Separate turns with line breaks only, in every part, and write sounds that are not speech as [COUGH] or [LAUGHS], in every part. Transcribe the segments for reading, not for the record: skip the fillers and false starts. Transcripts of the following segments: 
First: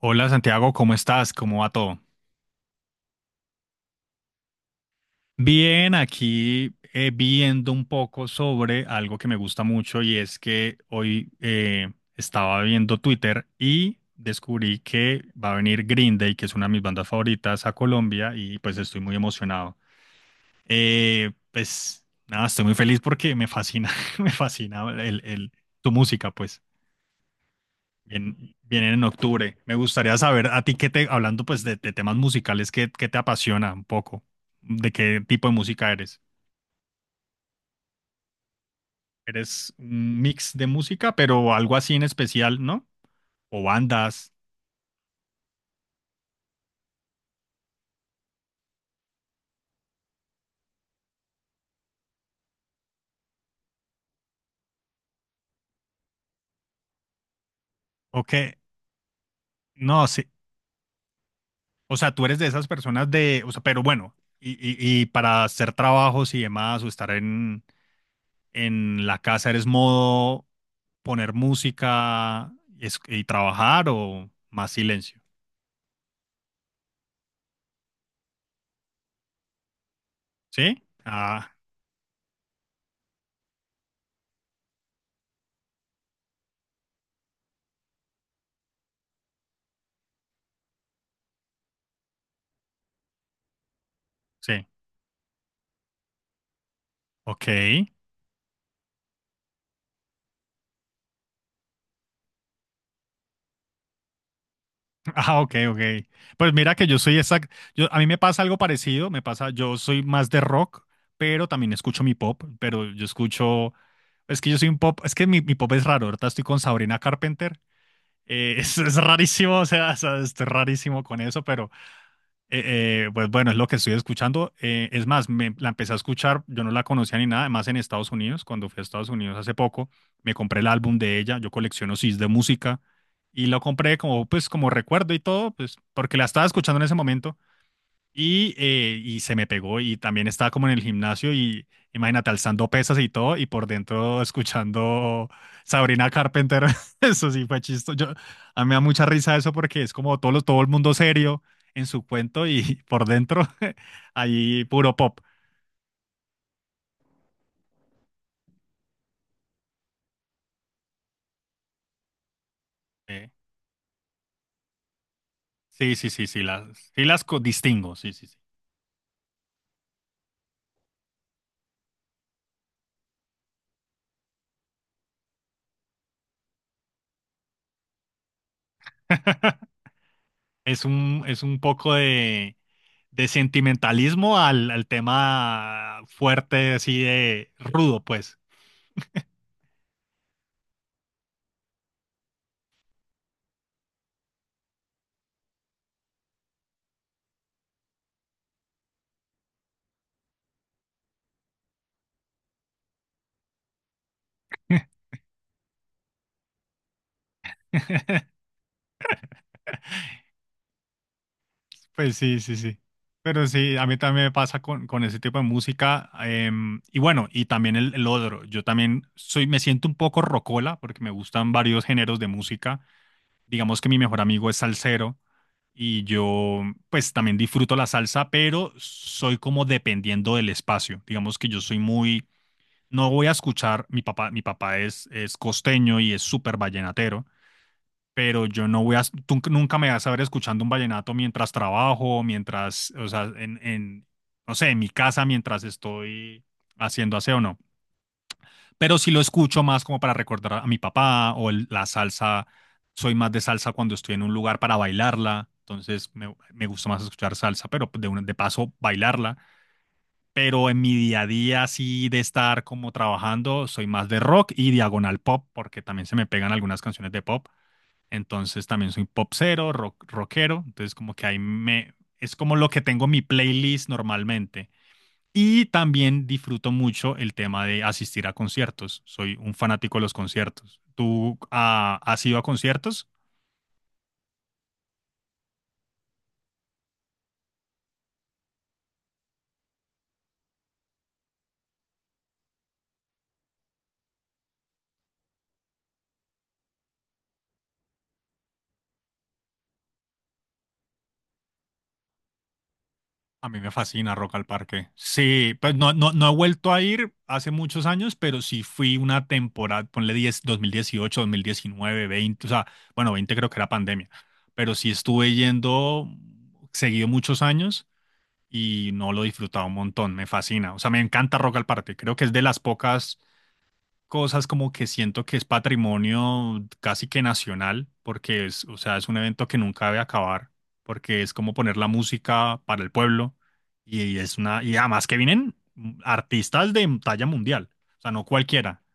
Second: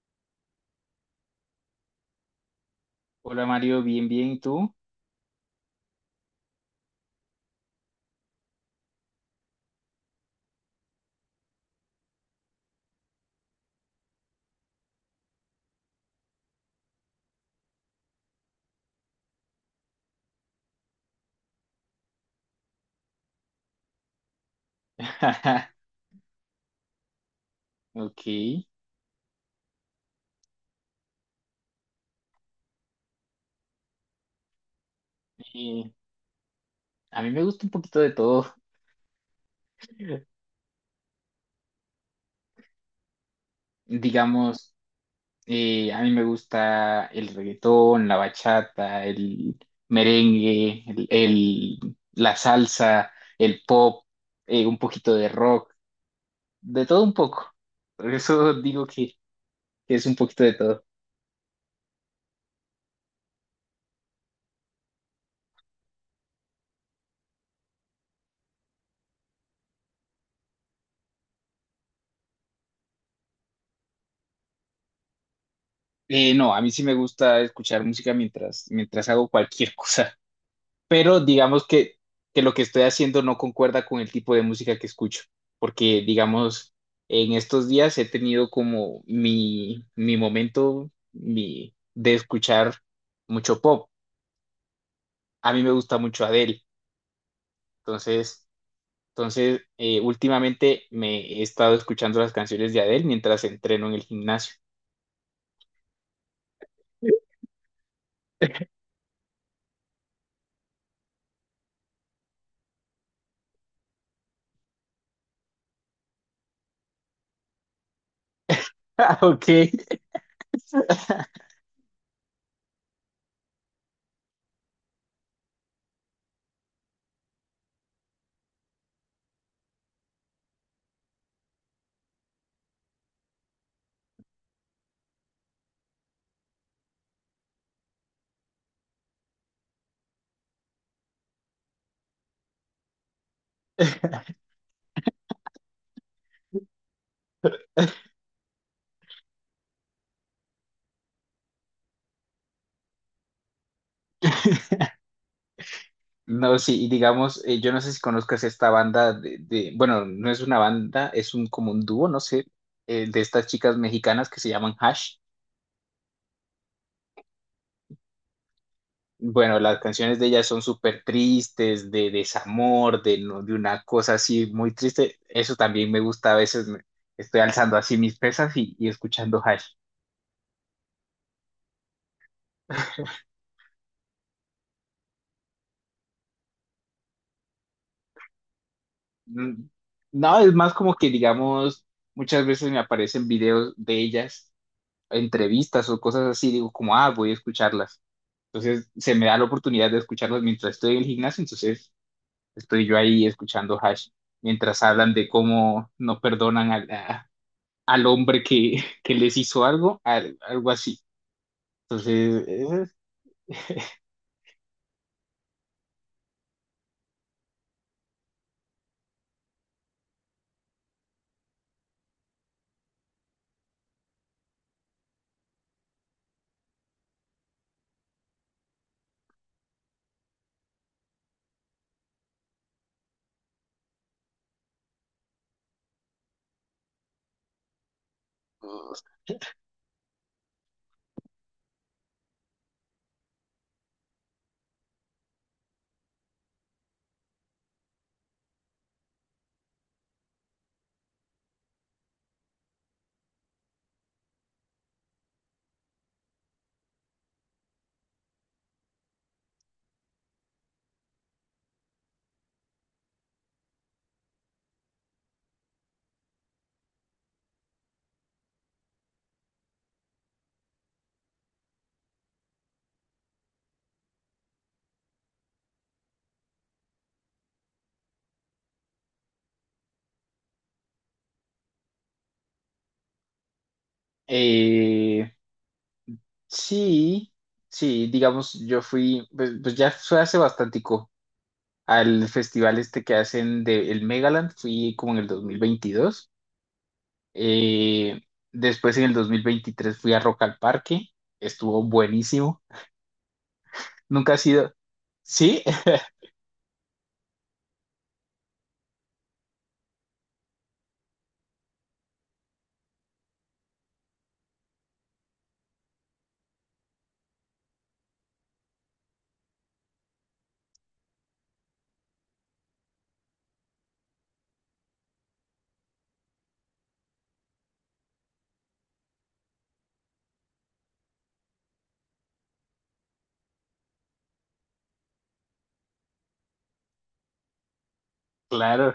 Hola Santiago, ¿cómo estás? ¿Cómo va todo?
Hola Mario, bien, bien, ¿y tú?
Bien, aquí viendo un poco sobre algo que me gusta mucho y es que hoy estaba viendo Twitter y descubrí que va a venir Green Day, que es una de mis bandas favoritas, a Colombia y pues estoy muy emocionado. Pues nada, estoy muy feliz porque me fascina, [LAUGHS] me fascina
[LAUGHS]
tu música, pues.
Ok.
Bien, vienen en octubre. Me gustaría saber a ti qué te, hablando pues de temas musicales, qué te apasiona un poco, de qué tipo de música
eh,
eres.
a mí me gusta un poquito de todo.
¿Eres un
[LAUGHS]
mix de música, pero algo así en especial, no? O bandas,
Digamos, a mí me gusta el reggaetón, la bachata, el merengue, la salsa, el pop, un poquito de rock, de todo un poco. Por
o
eso
qué,
digo que
no,
es un
sí.
poquito de todo.
O sea, tú eres de esas personas de, o sea, pero bueno, y para hacer trabajos y demás, o estar en la casa, ¿eres modo poner música y, y trabajar o más silencio?
No, a mí sí me gusta escuchar música mientras hago cualquier [LAUGHS] cosa.
¿Sí?
Pero
Ah,
digamos que lo que estoy haciendo no concuerda con el tipo de música que escucho, porque digamos, en estos días he tenido como mi momento de escuchar mucho pop.
sí.
A mí me gusta mucho Adele,
Ok. [LAUGHS]
entonces, entonces últimamente me he estado escuchando las canciones de Adele mientras entreno en el gimnasio.
Ah, ok, ok. Pues mira que yo soy exacto. Yo, a mí me pasa algo
[LAUGHS]
parecido. Me pasa, yo soy más de rock, pero también escucho mi pop. Pero yo escucho. Es que yo soy un pop. Es que mi pop es raro. Ahorita estoy con Sabrina Carpenter. [LAUGHS] Es
Ah, ok.
rarísimo, o sea, es rarísimo
[LAUGHS]
con eso, pero. Pues bueno, es lo que estoy escuchando. Es más, la empecé a escuchar, yo no la conocía ni nada, además en Estados Unidos, cuando fui a Estados Unidos hace poco, me compré el álbum de ella, yo colecciono CDs de música y lo compré como pues como recuerdo y todo, pues porque la estaba escuchando en ese momento y se me pegó y también estaba como en el gimnasio y imagínate alzando pesas y todo y por dentro escuchando Sabrina Carpenter. [LAUGHS] Eso sí fue chistoso. A mí me da mucha risa eso porque es como todo, todo el mundo serio en su cuento y [LAUGHS] por dentro [LAUGHS] ahí puro pop.
No, sí, y digamos, yo no sé si conozcas esta banda de, bueno, no es una banda, es un como un dúo, no sé, de
Eh,
estas chicas mexicanas que se llaman Hash.
sí, sí, sí, sí, sí las distingo, sí, sí, sí.
Bueno, las canciones de ellas son súper tristes, de desamor, de, de una cosa así muy triste. Eso también me gusta, a veces estoy alzando así mis pesas y escuchando Hash.
[LAUGHS] Es un poco de sentimentalismo al tema fuerte, así de rudo, pues.
Mm, no, es más como que, digamos, muchas veces me aparecen videos de ellas, entrevistas o cosas así, digo como, ah, voy a escucharlas. Entonces se me da la oportunidad de escucharlos mientras estoy en el gimnasio, entonces estoy yo ahí escuchando Hash, mientras hablan de cómo no perdonan al hombre que, [LAUGHS] que les hizo algo, algo así.
Pues sí,
Entonces,
sí, sí.
es-
Pero sí, a mí también me pasa con ese tipo de música. Y bueno, y también el otro. Me siento un poco rocola porque me gustan varios géneros de música. Digamos que mi mejor amigo es salsero y yo pues también disfruto la salsa, pero soy como dependiendo del espacio. Digamos que yo soy muy, no voy a escuchar, mi papá es costeño y es súper vallenatero, pero yo no voy a, tú nunca me vas a ver escuchando un vallenato mientras trabajo, mientras, o sea, en, no sé, en mi casa, mientras estoy haciendo aseo, no. Pero sí lo escucho más como para recordar a mi papá la salsa. Soy más de salsa cuando estoy en un lugar para bailarla, entonces me gusta más escuchar salsa, pero de paso bailarla. Pero en mi día a día, así de estar como trabajando, soy más de rock y diagonal pop, porque también se me pegan algunas canciones de pop, entonces también soy popsero, rock, rockero. Entonces como que ahí me... Es como lo que tengo en mi playlist normalmente. Y también disfruto mucho el tema de asistir a conciertos. Soy un fanático de los conciertos. ¿Tú has ido a conciertos?
eh, sí, sí, digamos, yo fui, pues, pues ya fue hace bastantico al festival este que hacen de el Megaland, fui como en el 2022. Eh, Después en el 2023 fui a Rock al Parque, estuvo buenísimo.
A mí me fascina Rock
Nunca ha
al
sido.
Parque. Sí,
Sí,
pues no, no,
[LAUGHS]
no he vuelto a ir hace muchos años, pero sí fui una temporada, ponle 10, 2018, 2019, 20, o sea, bueno, 20 creo que era pandemia, pero sí estuve yendo seguido muchos años y no lo he disfrutado un montón, me fascina. O sea, me encanta Rock al Parque, creo que es de las pocas cosas como que siento que es patrimonio casi que nacional, porque es, o sea, es un evento que nunca debe acabar, porque es como poner la música para el pueblo y es una, y además que vienen artistas de talla mundial, o sea, no cualquiera,
claro.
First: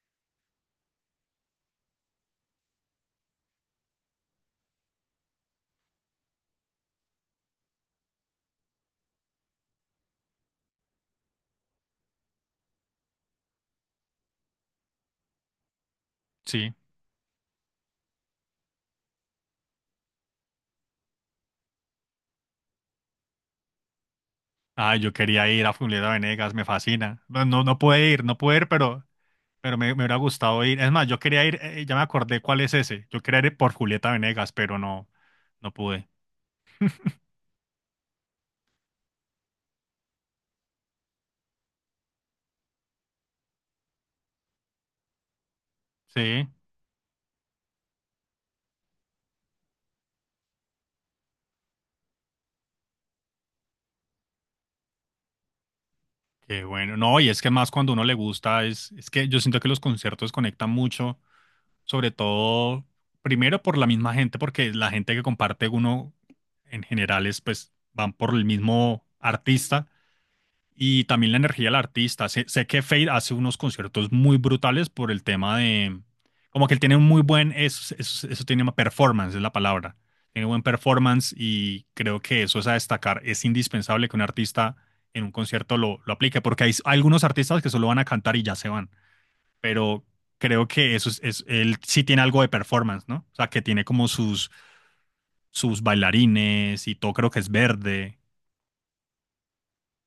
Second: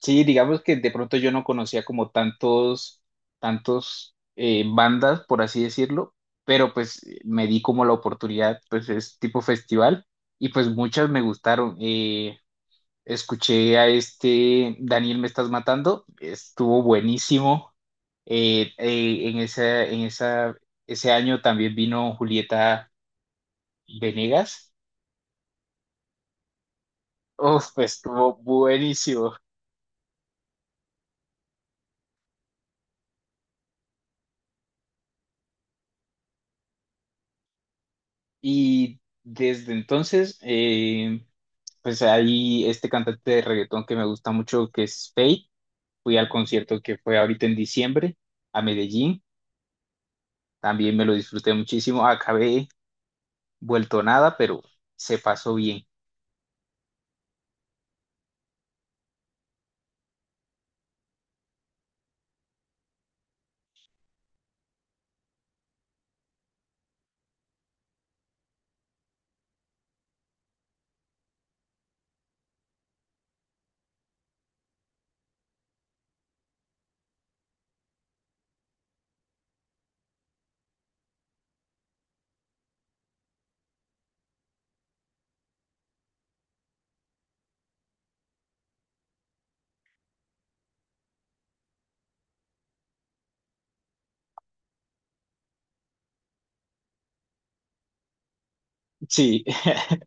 Sí, digamos que de pronto yo no conocía como tantos, tantos bandas, por así decirlo, pero pues me di como la oportunidad, pues es tipo festival y pues muchas me gustaron. Escuché a este Daniel Me Estás Matando,
sí.
estuvo buenísimo. En esa, ese año también vino Julieta Venegas.
Ah, yo quería ir a Julieta Venegas, me fascina. No, no,
Uf,
no
pues
pude ir,
estuvo
no pude ir, pero...
buenísimo.
Pero me hubiera gustado ir. Es más, yo quería ir, ya me acordé cuál es ese. Yo quería ir por Julieta Venegas, pero no, no pude.
Y desde entonces, pues ahí este cantante de reggaetón que me gusta mucho, que es Feid, fui al
Sí,
concierto que fue ahorita en diciembre a Medellín, también me lo disfruté muchísimo, acabé vuelto nada, pero se pasó bien.
qué bueno. No, y es que más cuando uno le gusta, es que yo siento que los conciertos conectan mucho, sobre todo, primero por la misma gente, porque la gente que comparte uno en general es, pues, van por el mismo artista. Y también la energía del artista. Sé que Fade hace unos conciertos muy brutales por el tema de... Como que él tiene un muy buen... Eso tiene una performance, es la palabra. Tiene buen performance y creo que eso es a destacar. Es indispensable que un artista en un concierto lo aplique, porque hay algunos artistas que solo van a cantar y ya se van. Pero creo que él sí tiene algo de performance, ¿no? O sea, que tiene como sus bailarines y todo, creo que es verde.
Sí, [LAUGHS]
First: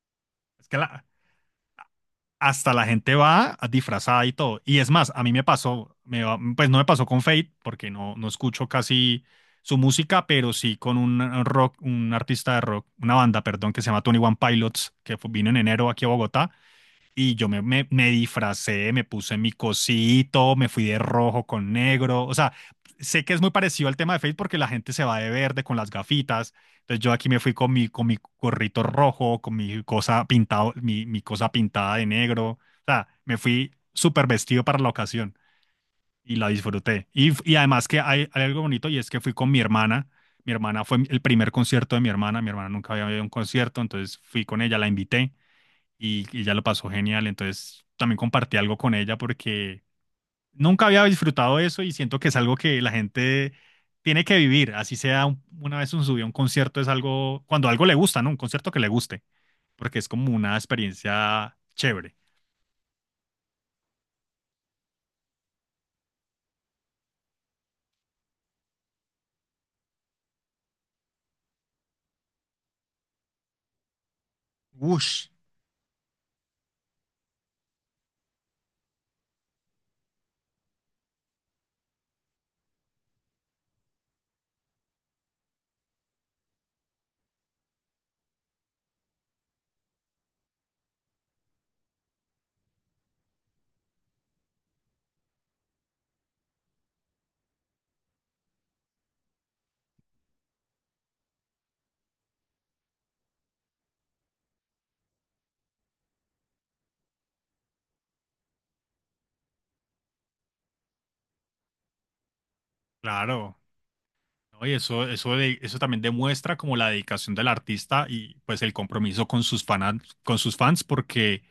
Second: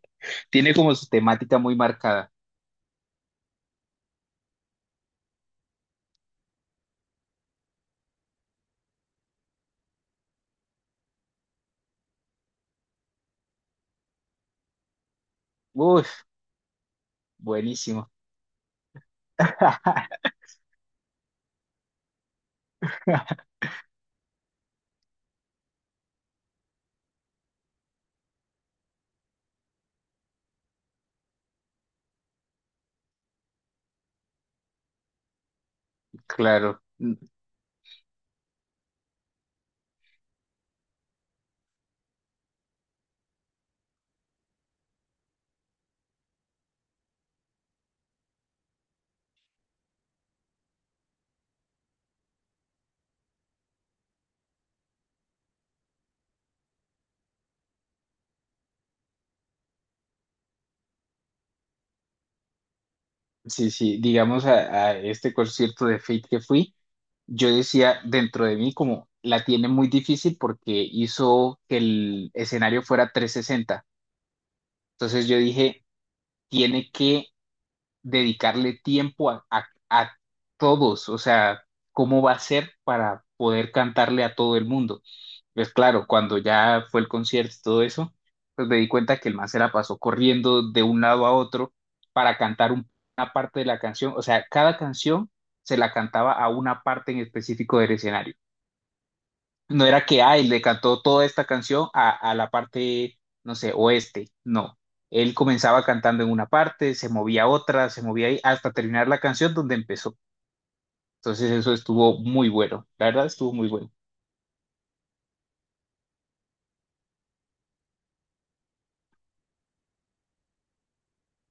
Es
tiene
que
como
la,
su temática muy marcada.
hasta la gente va disfrazada y todo. Y es más, a mí me pasó, pues no me pasó con Fate, porque no, no escucho casi su música, pero sí con un rock, un artista de rock, una banda, perdón, que se llama Tony One Pilots, que vino en enero aquí a
Uf,
Bogotá. Y me
buenísimo.
disfracé, me puse mi
[LAUGHS]
cosito, me fui de rojo con negro. O sea, sé que es muy parecido al tema de Face porque la gente se va de verde con las gafitas. Entonces yo aquí me fui con mi gorrito rojo, con mi cosa pintado, mi cosa pintada de negro. O sea, me fui súper vestido para la ocasión y la
Claro,
disfruté.
mm,
Y además que hay algo bonito y es que fui con mi hermana. Mi hermana fue el primer concierto de mi hermana. Mi hermana nunca había ido a un concierto, entonces fui con ella, la invité y ella lo pasó genial. Entonces también compartí algo con ella porque nunca había disfrutado eso y siento que es algo que la gente tiene que vivir. Así sea una vez un subió a un concierto, es algo, cuando algo le gusta, ¿no? Un concierto que le guste, porque es como una experiencia chévere.
sí, sí, digamos a este concierto de Fate que fui, yo decía dentro de mí como la tiene muy difícil porque hizo que el escenario fuera 360.
Ush,
Entonces yo dije, tiene que dedicarle tiempo a, a todos, o sea, ¿cómo va a ser para poder cantarle a todo el mundo? Pues claro, cuando ya fue el concierto y todo eso, pues me di cuenta que el man se la pasó corriendo de un lado a otro para cantar una parte de la canción, o sea, cada canción se la cantaba a una parte en específico del escenario. No era que, ay, le cantó toda esta canción a la parte, no sé, oeste. No. Él comenzaba cantando en una parte, se movía a otra, se movía ahí, hasta terminar la canción donde empezó. Entonces eso estuvo muy bueno. La verdad estuvo
claro.
muy bueno.
¿No? Y eso, eso también demuestra como la dedicación del artista y pues el compromiso con con sus fans, porque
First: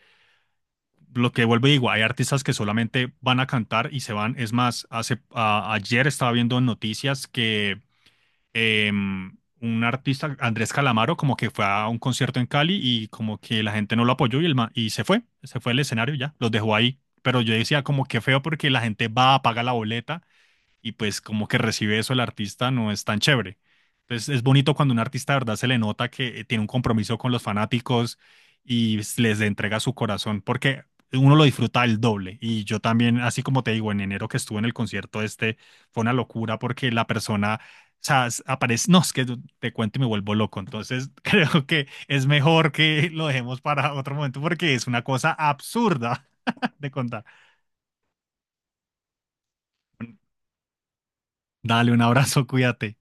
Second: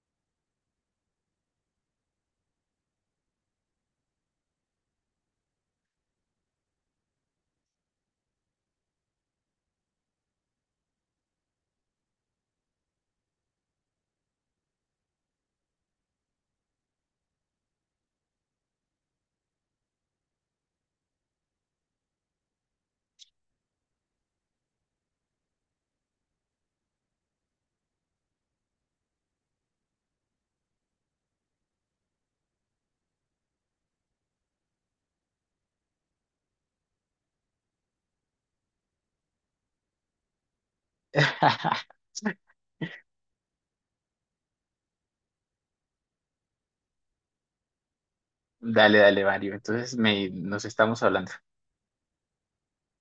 lo que vuelve digo, hay artistas que solamente van a cantar y se van. Es más, ayer estaba viendo en noticias que un artista, Andrés Calamaro, como que fue a un concierto en Cali y como que la gente no lo apoyó y, y se fue del escenario y ya, los dejó ahí. Pero yo decía como que feo porque la gente va, paga la boleta y pues como que recibe eso el artista no es tan chévere. Entonces es bonito cuando un artista de verdad se le nota que tiene un compromiso con los fanáticos y les entrega su corazón, porque uno lo disfruta el doble. Y yo también, así como te digo, en enero que estuve en el concierto este, fue una locura porque la persona, o sea, aparece, no, es que te cuento y me vuelvo loco. Entonces [LAUGHS] creo que
[LAUGHS]
es mejor que lo dejemos para otro momento porque es una cosa absurda [LAUGHS] de contar.
Dale, dale, Mario. Entonces me, nos estamos hablando.
Dale un abrazo, cuídate.